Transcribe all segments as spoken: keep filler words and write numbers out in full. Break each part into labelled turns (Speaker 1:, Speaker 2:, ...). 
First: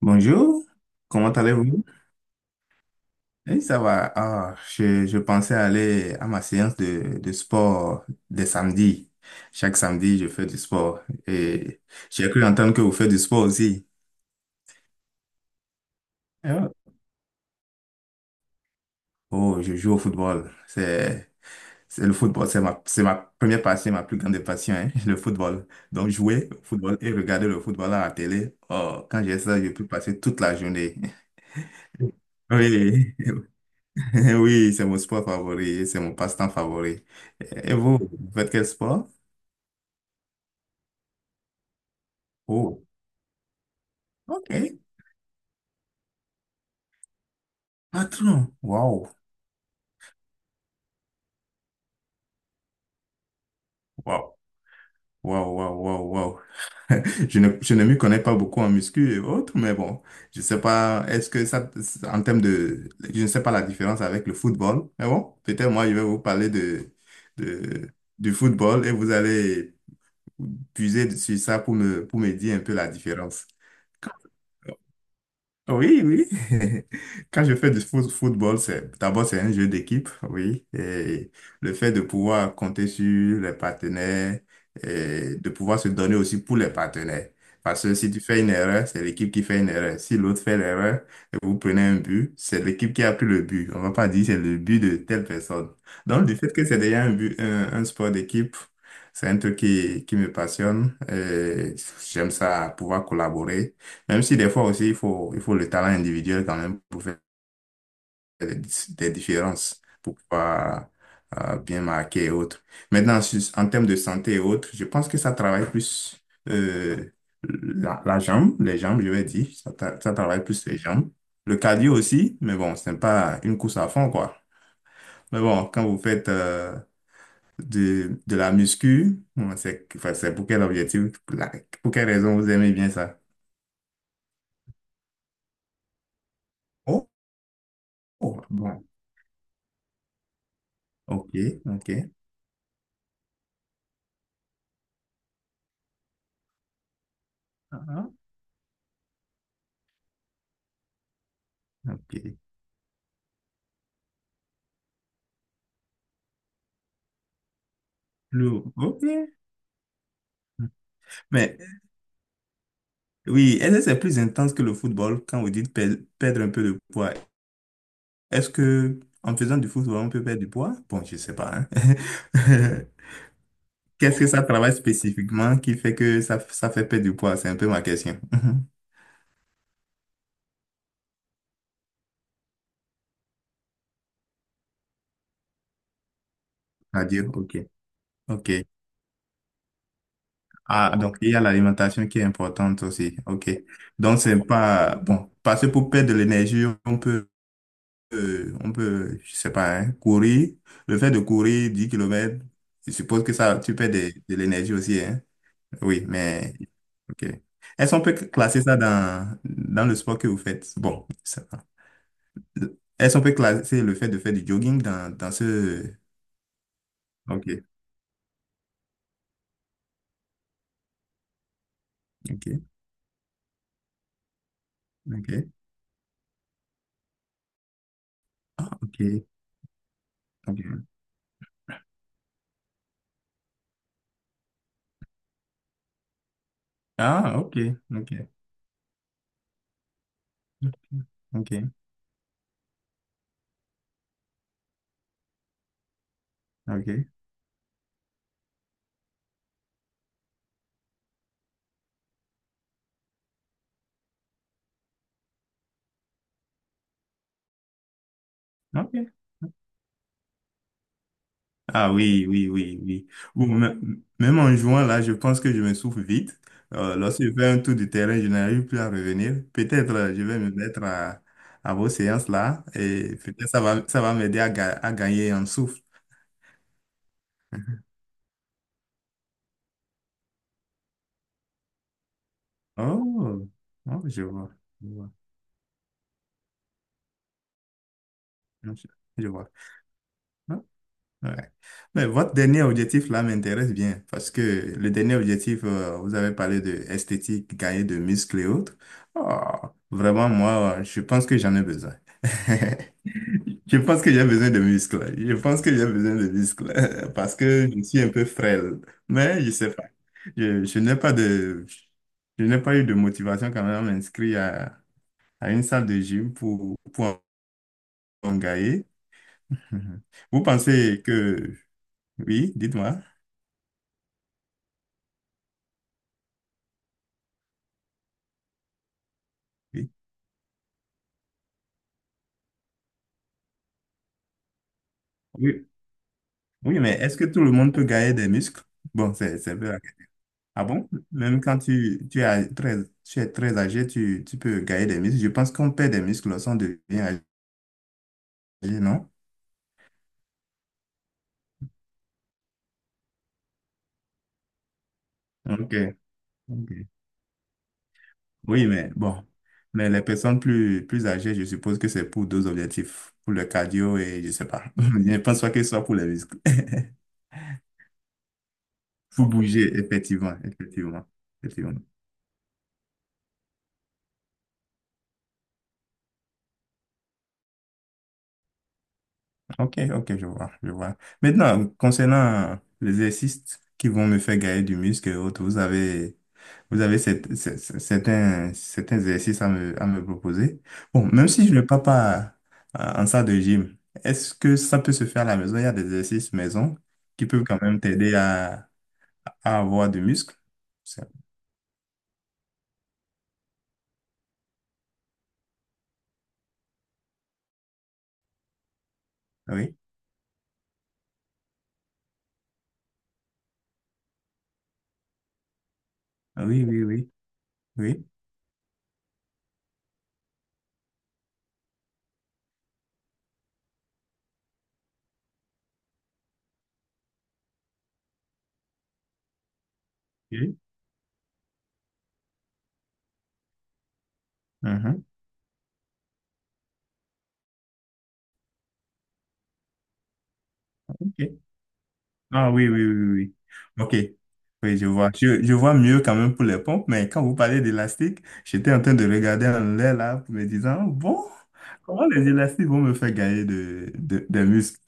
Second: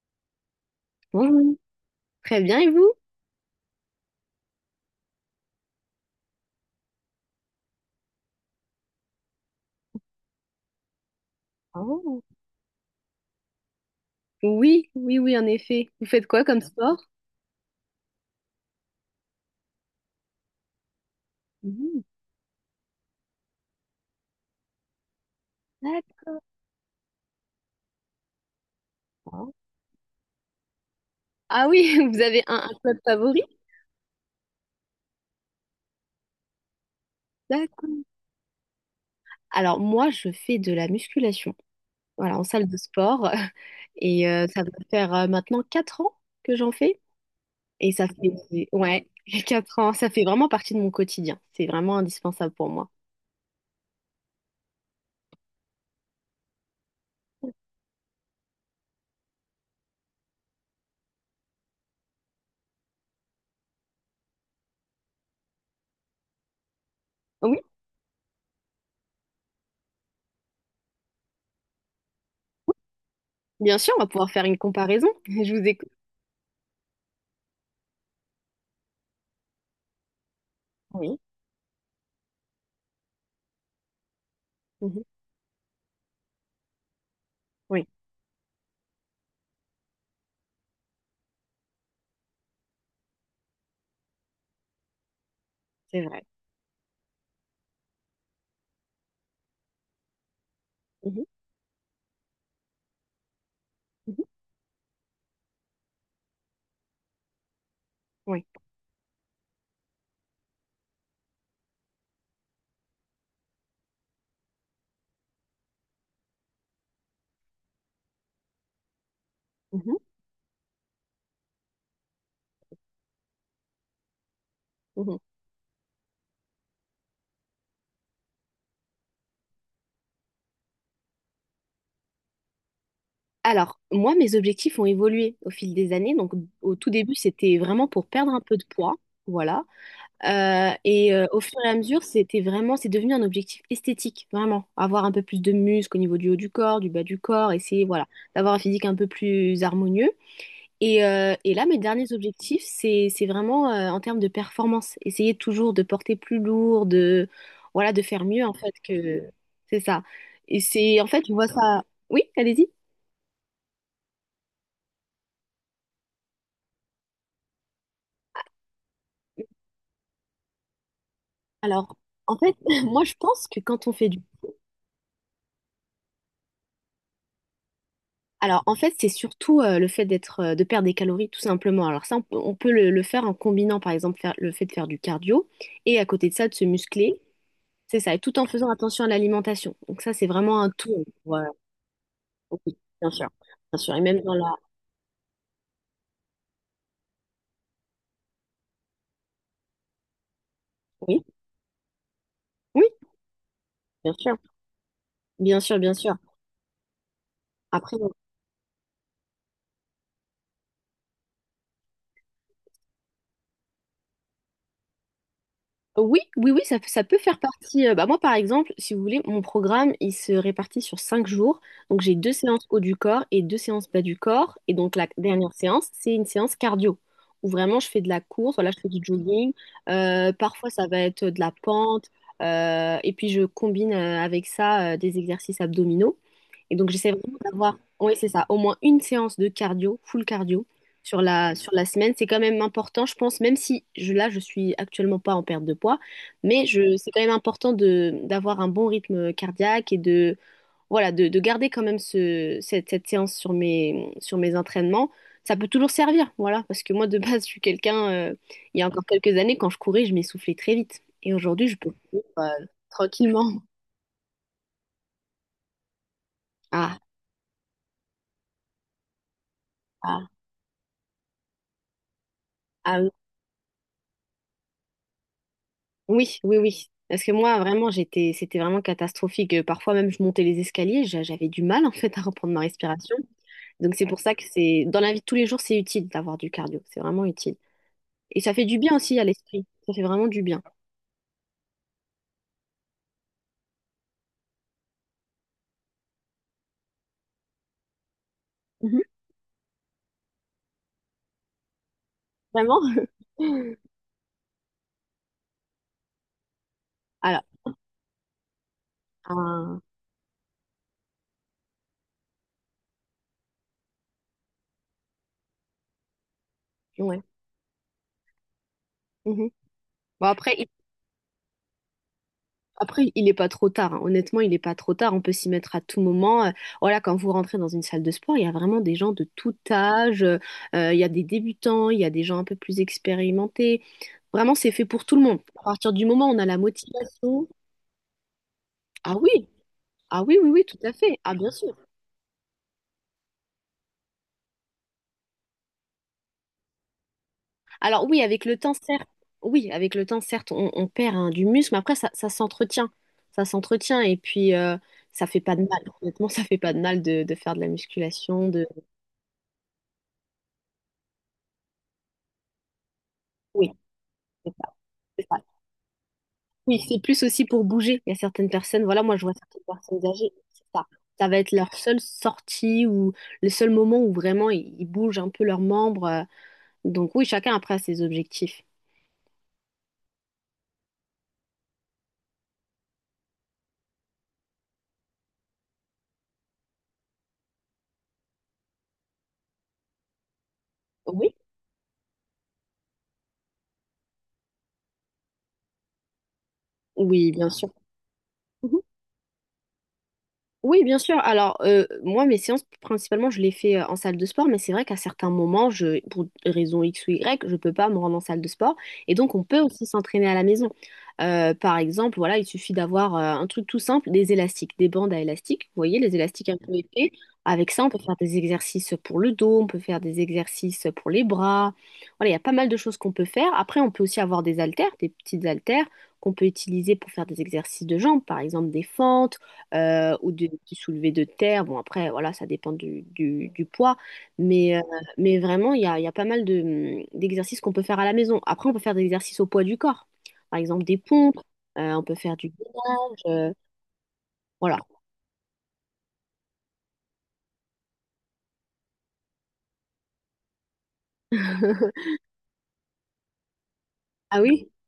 Speaker 1: Bonjour, comment
Speaker 2: Bonjour.
Speaker 1: allez-vous?
Speaker 2: Très bien, et vous?
Speaker 1: Oui, ça va. Ah, je, je pensais aller à ma séance de, de sport des samedis. Chaque samedi, je fais du sport. Et
Speaker 2: Oh,
Speaker 1: j'ai cru entendre que vous faites du sport aussi.
Speaker 2: oui, oui, oui, en effet. Vous faites quoi comme
Speaker 1: Ah.
Speaker 2: sport?
Speaker 1: Oh, je joue au football. C'est,
Speaker 2: Mhm,
Speaker 1: c'est le football, c'est ma, c'est ma première passion, ma plus grande passion, hein, le football. Donc,
Speaker 2: d'accord.
Speaker 1: jouer au football et regarder le football à la télé. Oh, quand j'ai ça, je peux passer toute la journée.
Speaker 2: Ah oui, vous avez un, un club
Speaker 1: Oui,
Speaker 2: favori?
Speaker 1: oui, c'est mon sport favori, c'est mon passe-temps favori. Et vous,
Speaker 2: D'accord.
Speaker 1: vous faites quel sport?
Speaker 2: Alors moi, je fais de la musculation, voilà, en salle de
Speaker 1: Oh,
Speaker 2: sport. Et euh, ça va
Speaker 1: ok.
Speaker 2: faire euh, maintenant quatre ans que j'en fais. Et ça
Speaker 1: Patron,
Speaker 2: fait,
Speaker 1: waouh,
Speaker 2: ouais, quatre ans, ça fait vraiment partie de mon quotidien. C'est vraiment indispensable pour moi.
Speaker 1: waouh, waouh, waouh, waouh, waouh. Je ne, je ne m'y connais pas beaucoup en muscu et autres, mais bon, je sais pas, est-ce que ça, en termes de, je ne sais pas la différence avec le football, mais bon, peut-être moi, je vais vous parler de,
Speaker 2: Oui,
Speaker 1: de, du football et vous allez puiser sur ça pour me, pour me dire un peu la différence.
Speaker 2: bien sûr, on va pouvoir faire une comparaison. Je vous écoute.
Speaker 1: Oui, oui. Quand je fais du foot- football, c'est d'abord c'est un jeu d'équipe, oui.
Speaker 2: Oui.
Speaker 1: Et le fait de pouvoir compter sur les partenaires
Speaker 2: Mhm.
Speaker 1: et de pouvoir se donner aussi pour les partenaires. Parce
Speaker 2: Oui,
Speaker 1: que si tu fais une erreur, c'est l'équipe qui fait une erreur. Si l'autre fait l'erreur et vous prenez un but, c'est l'équipe qui a pris le but. On va pas dire c'est le but de telle personne.
Speaker 2: c'est vrai.
Speaker 1: Donc, du fait que c'est déjà un but, un, un sport d'équipe, c'est un truc qui, qui me passionne.
Speaker 2: Mhm.
Speaker 1: Et j'aime ça, pouvoir collaborer. Même
Speaker 2: Mhm.
Speaker 1: si des fois aussi, il faut, il faut le talent individuel quand même pour faire
Speaker 2: Oui.
Speaker 1: des, des différences, pour pouvoir euh, bien marquer et autres. Maintenant, sur- en termes de santé et autres, je pense que ça travaille plus euh, la, la jambe, les jambes, je vais dire. Ça,
Speaker 2: Mhm.
Speaker 1: tra- ça travaille plus les jambes. Le cardio aussi, mais bon, ce n'est pas une course à fond, quoi.
Speaker 2: Mhm.
Speaker 1: Mais bon, quand vous faites euh, de, de la muscu, bon, c'est enfin, c'est pour quel objectif, la- pour quelle raison vous aimez bien ça?
Speaker 2: Alors, moi, mes objectifs ont évolué au fil des années. Donc, au tout
Speaker 1: Oh,
Speaker 2: début, c'était vraiment pour perdre un
Speaker 1: oh,
Speaker 2: peu de
Speaker 1: bon,
Speaker 2: poids. Voilà. Euh, et euh,
Speaker 1: ok,
Speaker 2: au fur et à
Speaker 1: ok.
Speaker 2: mesure, c'était vraiment, c'est devenu un objectif esthétique, vraiment. Avoir un peu plus de muscles au niveau du haut du corps, du bas du corps, essayer, voilà,
Speaker 1: Ah,
Speaker 2: d'avoir un physique un peu plus harmonieux. Et, euh, et là, mes derniers
Speaker 1: ok.
Speaker 2: objectifs, c'est, c'est vraiment euh, en termes de performance. Essayer toujours de porter plus lourd, de, voilà, de faire mieux,
Speaker 1: Le,
Speaker 2: en fait,
Speaker 1: ok.
Speaker 2: que c'est ça. Et c'est, en fait, je vois
Speaker 1: Mais
Speaker 2: ça. Oui, allez-y.
Speaker 1: oui, est-ce que c'est plus intense que le football quand vous dites pe- perdre un peu de poids? Est-ce que en faisant du football, on peut perdre du poids? Bon, je sais pas,
Speaker 2: Alors, en fait,
Speaker 1: hein.
Speaker 2: moi, je pense que quand on fait
Speaker 1: Qu'est-ce
Speaker 2: du…
Speaker 1: que ça travaille spécifiquement qui fait que ça, ça fait perdre du poids? C'est un peu ma question.
Speaker 2: Alors, en fait, c'est surtout euh, le fait d'être, euh, de perdre des calories, tout simplement. Alors ça, on peut, on peut le, le faire en combinant, par exemple, faire, le fait de faire du cardio et à côté de ça, de se
Speaker 1: À
Speaker 2: muscler.
Speaker 1: dire, ok.
Speaker 2: C'est ça, et tout en
Speaker 1: Ok.
Speaker 2: faisant attention à l'alimentation. Donc ça, c'est vraiment un
Speaker 1: Ah,
Speaker 2: tout.
Speaker 1: donc il y a
Speaker 2: Voilà.
Speaker 1: l'alimentation qui est
Speaker 2: Oui,
Speaker 1: importante
Speaker 2: bien
Speaker 1: aussi.
Speaker 2: sûr.
Speaker 1: Ok.
Speaker 2: Bien sûr. Et
Speaker 1: Donc
Speaker 2: même dans
Speaker 1: c'est
Speaker 2: la…
Speaker 1: pas, bon, parce que pour perdre de l'énergie, on peut euh, on peut, je sais pas, hein, courir. Le fait de
Speaker 2: Oui,
Speaker 1: courir dix kilomètres,
Speaker 2: oui,
Speaker 1: je suppose que ça, tu perds des-
Speaker 2: bien
Speaker 1: de,
Speaker 2: sûr.
Speaker 1: l'énergie aussi, hein.
Speaker 2: Bien sûr, bien
Speaker 1: Oui,
Speaker 2: sûr.
Speaker 1: mais, ok. Est-ce
Speaker 2: Après,
Speaker 1: qu'on peut classer ça dans, dans le sport que vous faites? Bon, ça va. Est-ce qu'on peut classer le fait de faire du jogging dans, dans ce...
Speaker 2: oui, oui, oui, ça, ça peut faire
Speaker 1: Ok,
Speaker 2: partie. euh, bah moi, par exemple, si vous voulez, mon programme, il se répartit sur cinq jours. Donc, j'ai deux
Speaker 1: ok,
Speaker 2: séances haut du corps et deux séances bas du corps. Et donc, la
Speaker 1: ok,
Speaker 2: dernière séance, c'est une séance cardio, où vraiment, je fais de la course, voilà, je fais du
Speaker 1: ok,
Speaker 2: jogging. Euh, parfois, ça
Speaker 1: ok.
Speaker 2: va être de la pente. euh, et puis, je combine euh, avec ça euh, des exercices abdominaux. Et donc, j'essaie vraiment
Speaker 1: Ah, ok,
Speaker 2: d'avoir,
Speaker 1: ok,
Speaker 2: oui, c'est ça, au moins une séance de cardio, full cardio, sur la, sur
Speaker 1: ok,
Speaker 2: la semaine. C'est quand même important, je pense, même si je, là, je suis actuellement pas en perte de poids, mais je,
Speaker 1: ok,
Speaker 2: c'est quand même important de, d'avoir un bon rythme cardiaque et de, voilà, de, de garder quand même ce, cette, cette séance sur mes, sur mes entraînements. Ça peut toujours servir, voilà, parce que moi, de base, je suis quelqu'un, euh, il y a
Speaker 1: ok.
Speaker 2: encore quelques années, quand je courais, je m'essoufflais très vite. Et aujourd'hui, je peux
Speaker 1: Ah
Speaker 2: courir,
Speaker 1: oui, oui,
Speaker 2: euh,
Speaker 1: oui, oui. Ou
Speaker 2: tranquillement.
Speaker 1: me- même en jouant là, je pense que je me souffle vite. Euh,
Speaker 2: Ah,
Speaker 1: lorsque je fais un tour du terrain, je n'arrive plus à revenir. Peut-être euh, je
Speaker 2: ah,
Speaker 1: vais me mettre à, à vos séances là
Speaker 2: ah oui.
Speaker 1: et peut-être ça va, ça va m'aider à, ga- à gagner en souffle.
Speaker 2: Oui, oui, oui. Parce que moi, vraiment, j'étais, c'était vraiment catastrophique. Euh, Parfois même, je montais les escaliers, j'a- j'avais du mal en fait à reprendre ma respiration.
Speaker 1: Oh,
Speaker 2: Donc c'est
Speaker 1: oh,
Speaker 2: pour
Speaker 1: je
Speaker 2: ça que
Speaker 1: vois,
Speaker 2: c'est
Speaker 1: je
Speaker 2: dans
Speaker 1: vois,
Speaker 2: la vie de tous les jours, c'est utile d'avoir du cardio. C'est vraiment utile. Et ça fait
Speaker 1: je
Speaker 2: du bien aussi à
Speaker 1: je vois.
Speaker 2: l'esprit. Ça fait vraiment du bien.
Speaker 1: Hein? Ouais. Mais votre dernier objectif là m'intéresse bien parce que le dernier objectif, euh, vous avez parlé de esthétique, gagner de muscles et autres.
Speaker 2: Mhm.
Speaker 1: Oh, vraiment, moi, je pense que j'en ai besoin.
Speaker 2: Vraiment?
Speaker 1: Je pense que j'ai besoin de muscles. Je pense que j'ai besoin de muscles parce
Speaker 2: Alors,
Speaker 1: que je suis un peu frêle. Mais je sais
Speaker 2: un-
Speaker 1: pas. Je, je n'ai pas de, je n'ai pas eu de motivation quand même à m'inscrire à, à une salle de gym pour, pour
Speaker 2: ouais.
Speaker 1: en gagner.
Speaker 2: Mhm.
Speaker 1: Mhm.
Speaker 2: Bon,
Speaker 1: Vous
Speaker 2: après, il…
Speaker 1: pensez que, oui, dites-moi.
Speaker 2: Après, il n'est pas trop tard. Hein. Honnêtement, il n'est pas trop tard. On peut s'y mettre à tout moment. Euh, Voilà, quand vous rentrez dans une salle de sport, il y a vraiment des gens de tout
Speaker 1: Oui.
Speaker 2: âge. Euh, euh, il y a des débutants, il y a des gens un peu plus expérimentés. Vraiment, c'est fait pour tout le monde. À
Speaker 1: Oui,
Speaker 2: partir du moment où on a la
Speaker 1: oui, mais est-ce que tout
Speaker 2: motivation.
Speaker 1: le monde peut gagner des muscles? Bon,
Speaker 2: Ah
Speaker 1: c'est,
Speaker 2: oui,
Speaker 1: c'est un peu la- question.
Speaker 2: ah oui, oui,
Speaker 1: Ah
Speaker 2: oui, tout
Speaker 1: bon?
Speaker 2: à fait. Ah
Speaker 1: Même
Speaker 2: bien
Speaker 1: quand
Speaker 2: sûr.
Speaker 1: tu, tu es très, tu es très âgé, tu, tu peux gagner des muscles. Je pense qu'on perd des muscles lorsqu'on devient âgé,
Speaker 2: Alors oui, avec le temps, certes,
Speaker 1: non?
Speaker 2: oui, avec le temps, certes, on, on perd hein, du muscle, mais après, ça, ça s'entretient. Ça s'entretient. Et puis, euh, ça fait pas de
Speaker 1: Ok.
Speaker 2: mal. Honnêtement, ça fait pas de
Speaker 1: Ok.
Speaker 2: mal de, de faire de la musculation, de.
Speaker 1: Oui, mais bon, mais les personnes plus, plus âgées, je suppose que c'est pour deux objectifs, pour le
Speaker 2: Oui,
Speaker 1: cardio et je sais
Speaker 2: c'est
Speaker 1: pas.
Speaker 2: ça.
Speaker 1: Je ne
Speaker 2: C'est ça.
Speaker 1: pense pas que ce soit pour les muscles.
Speaker 2: Oui, c'est plus aussi pour bouger. Il y a certaines personnes, voilà, moi je
Speaker 1: Pour
Speaker 2: vois certaines
Speaker 1: bouger,
Speaker 2: personnes âgées,
Speaker 1: effectivement,
Speaker 2: c'est ça.
Speaker 1: effectivement,
Speaker 2: Ça va être leur
Speaker 1: effectivement.
Speaker 2: seule sortie ou le seul moment où vraiment ils, ils bougent un peu leurs membres. euh, Donc oui, chacun après a ses objectifs.
Speaker 1: Ok, ok, je vois, je vois. Maintenant, concernant les exercices qui vont me faire gagner du muscle et autres, vous avez, vous avez cette- cette- cette- certains, certains exercices à me, à me proposer. Bon, même
Speaker 2: Oui,
Speaker 1: si je ne pars pas euh, en salle de gym, est-ce que ça peut se faire à la maison? Il y a des exercices maison qui
Speaker 2: oui,
Speaker 1: peuvent
Speaker 2: bien
Speaker 1: quand
Speaker 2: sûr.
Speaker 1: même t'aider à, à avoir du muscle.
Speaker 2: Oui, bien
Speaker 1: Ça-
Speaker 2: sûr. Alors, euh, moi, mes séances, principalement, je les fais euh, en salle de sport, mais c'est vrai qu'à certains moments, je, pour raison iks ou i grec, je peux pas me rendre en salle de sport. Et donc, on peut
Speaker 1: Oui,
Speaker 2: aussi s'entraîner à la maison. Euh, par exemple, voilà, il suffit d'avoir euh, un truc tout simple, des élastiques, des bandes à élastiques. Vous voyez, les élastiques un
Speaker 1: oui,
Speaker 2: peu
Speaker 1: oui, oui,
Speaker 2: épais. Avec ça, on peut
Speaker 1: oui.
Speaker 2: faire des exercices pour le dos, on peut faire des exercices pour les bras. Voilà, il y a pas mal de choses qu'on peut faire. Après, on peut aussi avoir des haltères, des petites haltères qu'on peut utiliser pour faire des exercices de jambes, par exemple des fentes euh, ou de,
Speaker 1: Oui.
Speaker 2: du soulevé de terre. Bon, après, voilà, ça dépend du, du- du poids. Mais, euh,
Speaker 1: Mhm.
Speaker 2: mais vraiment, il y a, il y a pas mal de, hum, d'exercices qu'on peut faire à la maison. Après, on peut faire des exercices au poids du corps. Par exemple, des pompes,
Speaker 1: Ok.
Speaker 2: euh, on peut faire du
Speaker 1: Ah oui, oui, oui,
Speaker 2: gainage,
Speaker 1: oui,
Speaker 2: euh,
Speaker 1: oui. OK.
Speaker 2: voilà.
Speaker 1: Oui, je vois. Je, je vois mieux quand même pour les pompes, mais quand vous parlez d'élastique, j'étais en train de regarder en l'air là, me disant, oh, bon, comment les élastiques vont me faire gagner de, de,
Speaker 2: Ah
Speaker 1: des
Speaker 2: oui?
Speaker 1: muscles?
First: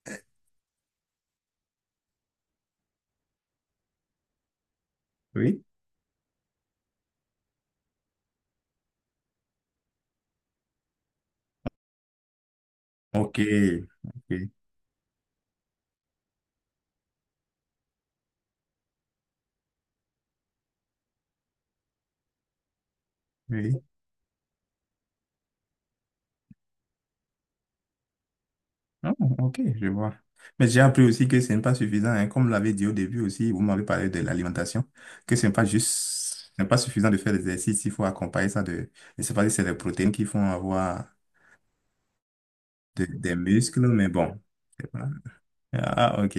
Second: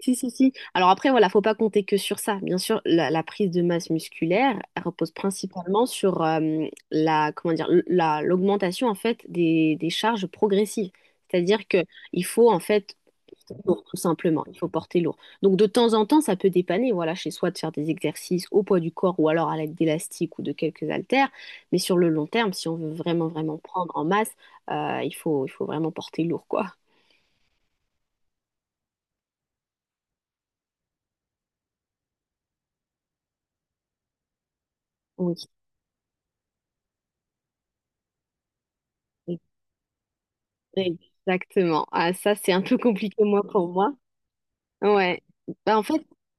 Speaker 2: Si, si, si. Alors après, voilà, faut pas compter que sur ça. Bien sûr, la, la prise de masse musculaire, elle repose
Speaker 1: Oui.
Speaker 2: principalement sur euh, la, comment dire, l- la, l'augmentation en fait des, des charges progressives. C'est-à-dire que il faut en fait
Speaker 1: OK.
Speaker 2: porter lourd, tout simplement.
Speaker 1: OK.
Speaker 2: Il faut porter lourd. Donc de temps en temps, ça peut dépanner, voilà, chez soi de faire des exercices au poids du corps ou alors à l'aide d'élastiques ou de quelques haltères. Mais sur le long terme, si on veut vraiment, vraiment
Speaker 1: Oui.
Speaker 2: prendre en masse, euh, il faut, il faut vraiment porter lourd, quoi.
Speaker 1: Ah, OK, je vois. Mais j'ai appris aussi que ce n'est pas suffisant, hein. Comme vous l'avez dit au début aussi, vous m'avez parlé de l'alimentation, que ce n'est pas juste, ce n'est pas suffisant de faire des exercices, il faut accompagner ça de, je ne sais
Speaker 2: Oui.
Speaker 1: pas si c'est les protéines qui font avoir
Speaker 2: Exactement. Ah, ça, c'est un peu
Speaker 1: de-
Speaker 2: compliqué,
Speaker 1: des
Speaker 2: moi, pour
Speaker 1: muscles,
Speaker 2: moi.
Speaker 1: mais bon.
Speaker 2: Ouais. Bah, en fait,
Speaker 1: Ah, ah, ok.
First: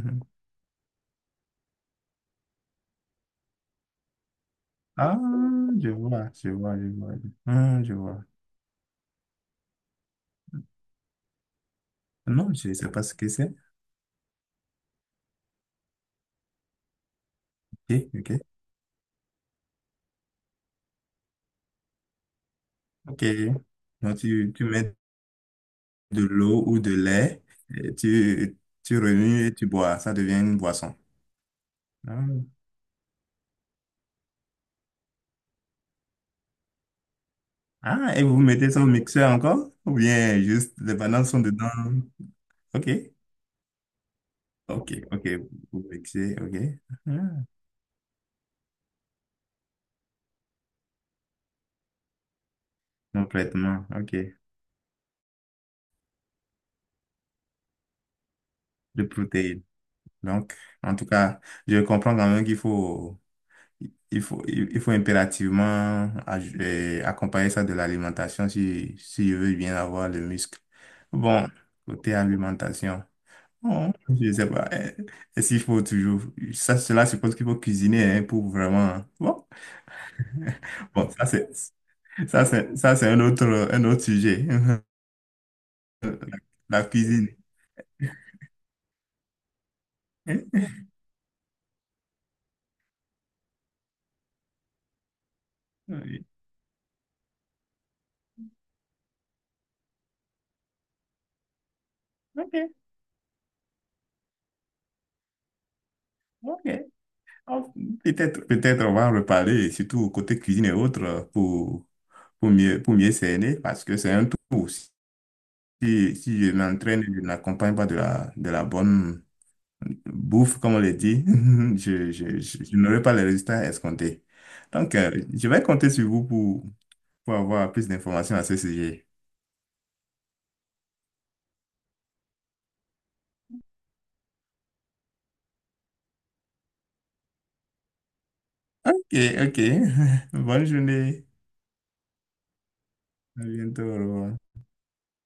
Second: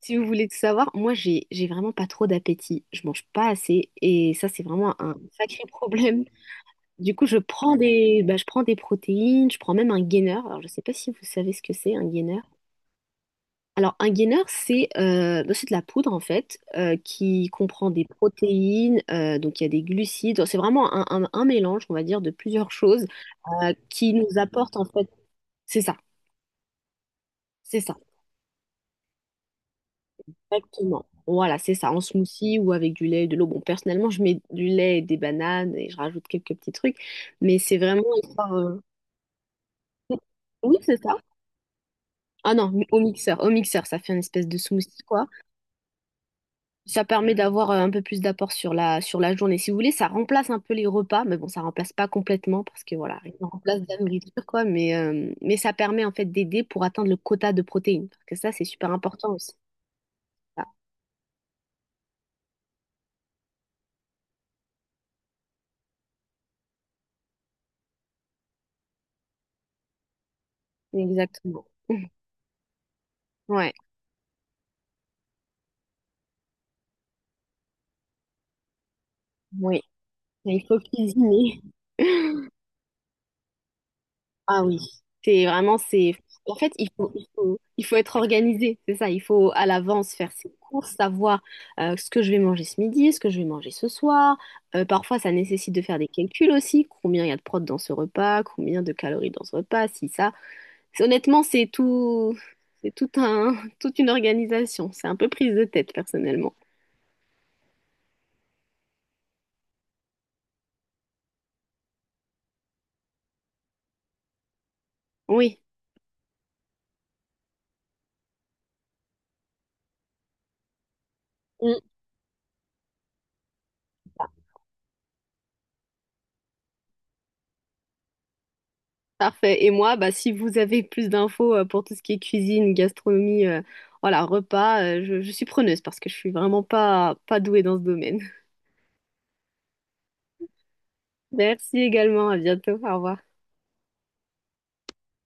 Speaker 2: si vous voulez tout savoir, moi, j'ai, j'ai vraiment pas trop d'appétit. Je mange pas assez. Et ça, c'est vraiment un
Speaker 1: Ah,
Speaker 2: sacré
Speaker 1: je
Speaker 2: problème.
Speaker 1: vois, je vois, je vois.
Speaker 2: Du coup, je prends
Speaker 1: Hum, je
Speaker 2: des,
Speaker 1: vois.
Speaker 2: bah, je prends des protéines, je prends même un gainer. Alors, je sais pas si vous savez ce que c'est, un gainer.
Speaker 1: Non, je ne sais pas ce que c'est.
Speaker 2: Alors, un gainer, c'est euh, bah, c'est de la poudre, en fait, euh, qui comprend des
Speaker 1: Ok, ok.
Speaker 2: protéines, euh, donc il y a des glucides. C'est vraiment un, un un mélange, on va dire, de plusieurs choses
Speaker 1: Ok.
Speaker 2: euh, qui
Speaker 1: Donc,
Speaker 2: nous
Speaker 1: tu, tu
Speaker 2: apporte en
Speaker 1: mets
Speaker 2: fait, c'est ça,
Speaker 1: de l'eau ou de lait,
Speaker 2: c'est
Speaker 1: et
Speaker 2: ça.
Speaker 1: tu, tu remues et tu bois. Ça devient une boisson.
Speaker 2: Exactement. Voilà, c'est ça, en
Speaker 1: Ah,
Speaker 2: smoothie ou avec du lait et de l'eau. Bon, personnellement, je mets du lait et des bananes et je rajoute quelques petits trucs, mais c'est vraiment
Speaker 1: ah, et vous
Speaker 2: histoire,
Speaker 1: mettez
Speaker 2: euh,
Speaker 1: ça au mixeur encore? Ou bien juste
Speaker 2: Oui,
Speaker 1: les
Speaker 2: c'est ça.
Speaker 1: bananes sont dedans?
Speaker 2: Ah non, mi-
Speaker 1: Ok,
Speaker 2: au mixeur, au mixeur, ça fait une espèce de
Speaker 1: ok,
Speaker 2: smoothie,
Speaker 1: ok.
Speaker 2: quoi.
Speaker 1: Vous mixez, ok.
Speaker 2: Ça permet
Speaker 1: Ah,
Speaker 2: d'avoir euh, un peu plus d'apport sur la, sur la journée. Si vous voulez, ça remplace un peu les repas, mais bon, ça remplace pas complètement parce que voilà, ça remplace de
Speaker 1: complètement,
Speaker 2: la
Speaker 1: ok.
Speaker 2: nourriture, quoi, mais, euh, mais ça permet en fait d'aider pour atteindre le quota de protéines, parce que ça, c'est super
Speaker 1: De
Speaker 2: important aussi.
Speaker 1: protéines. Donc,
Speaker 2: Ça,
Speaker 1: en tout cas, je comprends quand même qu'il faut. Il faut, il il faut impérativement aj- euh, accompagner ça de l'alimentation si, si je veux bien avoir le muscle. Bon,
Speaker 2: Exactement.
Speaker 1: côté alimentation,
Speaker 2: Ouais,
Speaker 1: bon, je ne sais pas. euh, Est-ce qu'il faut toujours... Ça, cela suppose qu'il faut cuisiner hein, pour vraiment... Bon,
Speaker 2: oui. Il faut
Speaker 1: bon ça, c'est,
Speaker 2: cuisiner.
Speaker 1: ça, c'est, ça, c'est un autre, un autre sujet.
Speaker 2: Ah oui, c'est vraiment, c'est… En fait,
Speaker 1: La
Speaker 2: il faut, il
Speaker 1: cuisine.
Speaker 2: faut, il faut être organisé, c'est ça. Il faut à l'avance faire
Speaker 1: Hein?
Speaker 2: ses courses, savoir euh, ce que je vais manger ce midi, ce que je vais manger ce soir. Euh, parfois, ça nécessite de faire des
Speaker 1: Oui.
Speaker 2: calculs aussi. Combien il y a de prot dans ce repas, combien de calories dans ce repas, si ça. C'est- Honnêtement, c'est tout,
Speaker 1: Ok,
Speaker 2: c'est tout un, toute une organisation. C'est un peu prise de tête, personnellement.
Speaker 1: ok. Oh, peut-être, peut-être on va en reparler, surtout côté cuisine et autres, pour, pour mieux, pour mieux cerner, parce que c'est un tout.
Speaker 2: Oui.
Speaker 1: Si, si je m'entraîne, et je n'accompagne pas de la, de la bonne bouffe, comme on le dit,
Speaker 2: Mm.
Speaker 1: je, je, je, je n'aurai pas les résultats escomptés. Donc, euh, je vais compter sur vous pour, pour avoir plus d'informations à ce sujet.
Speaker 2: Parfait. Et moi, bah, si vous avez plus d'infos euh, pour tout ce qui est cuisine, gastronomie, euh, voilà, repas, euh, je, je suis preneuse parce que je suis vraiment pas, pas douée dans ce domaine.
Speaker 1: Ok, ok. Bonne journée.
Speaker 2: Merci également. À bientôt. Au revoir.
Speaker 1: À bientôt. Au revoir.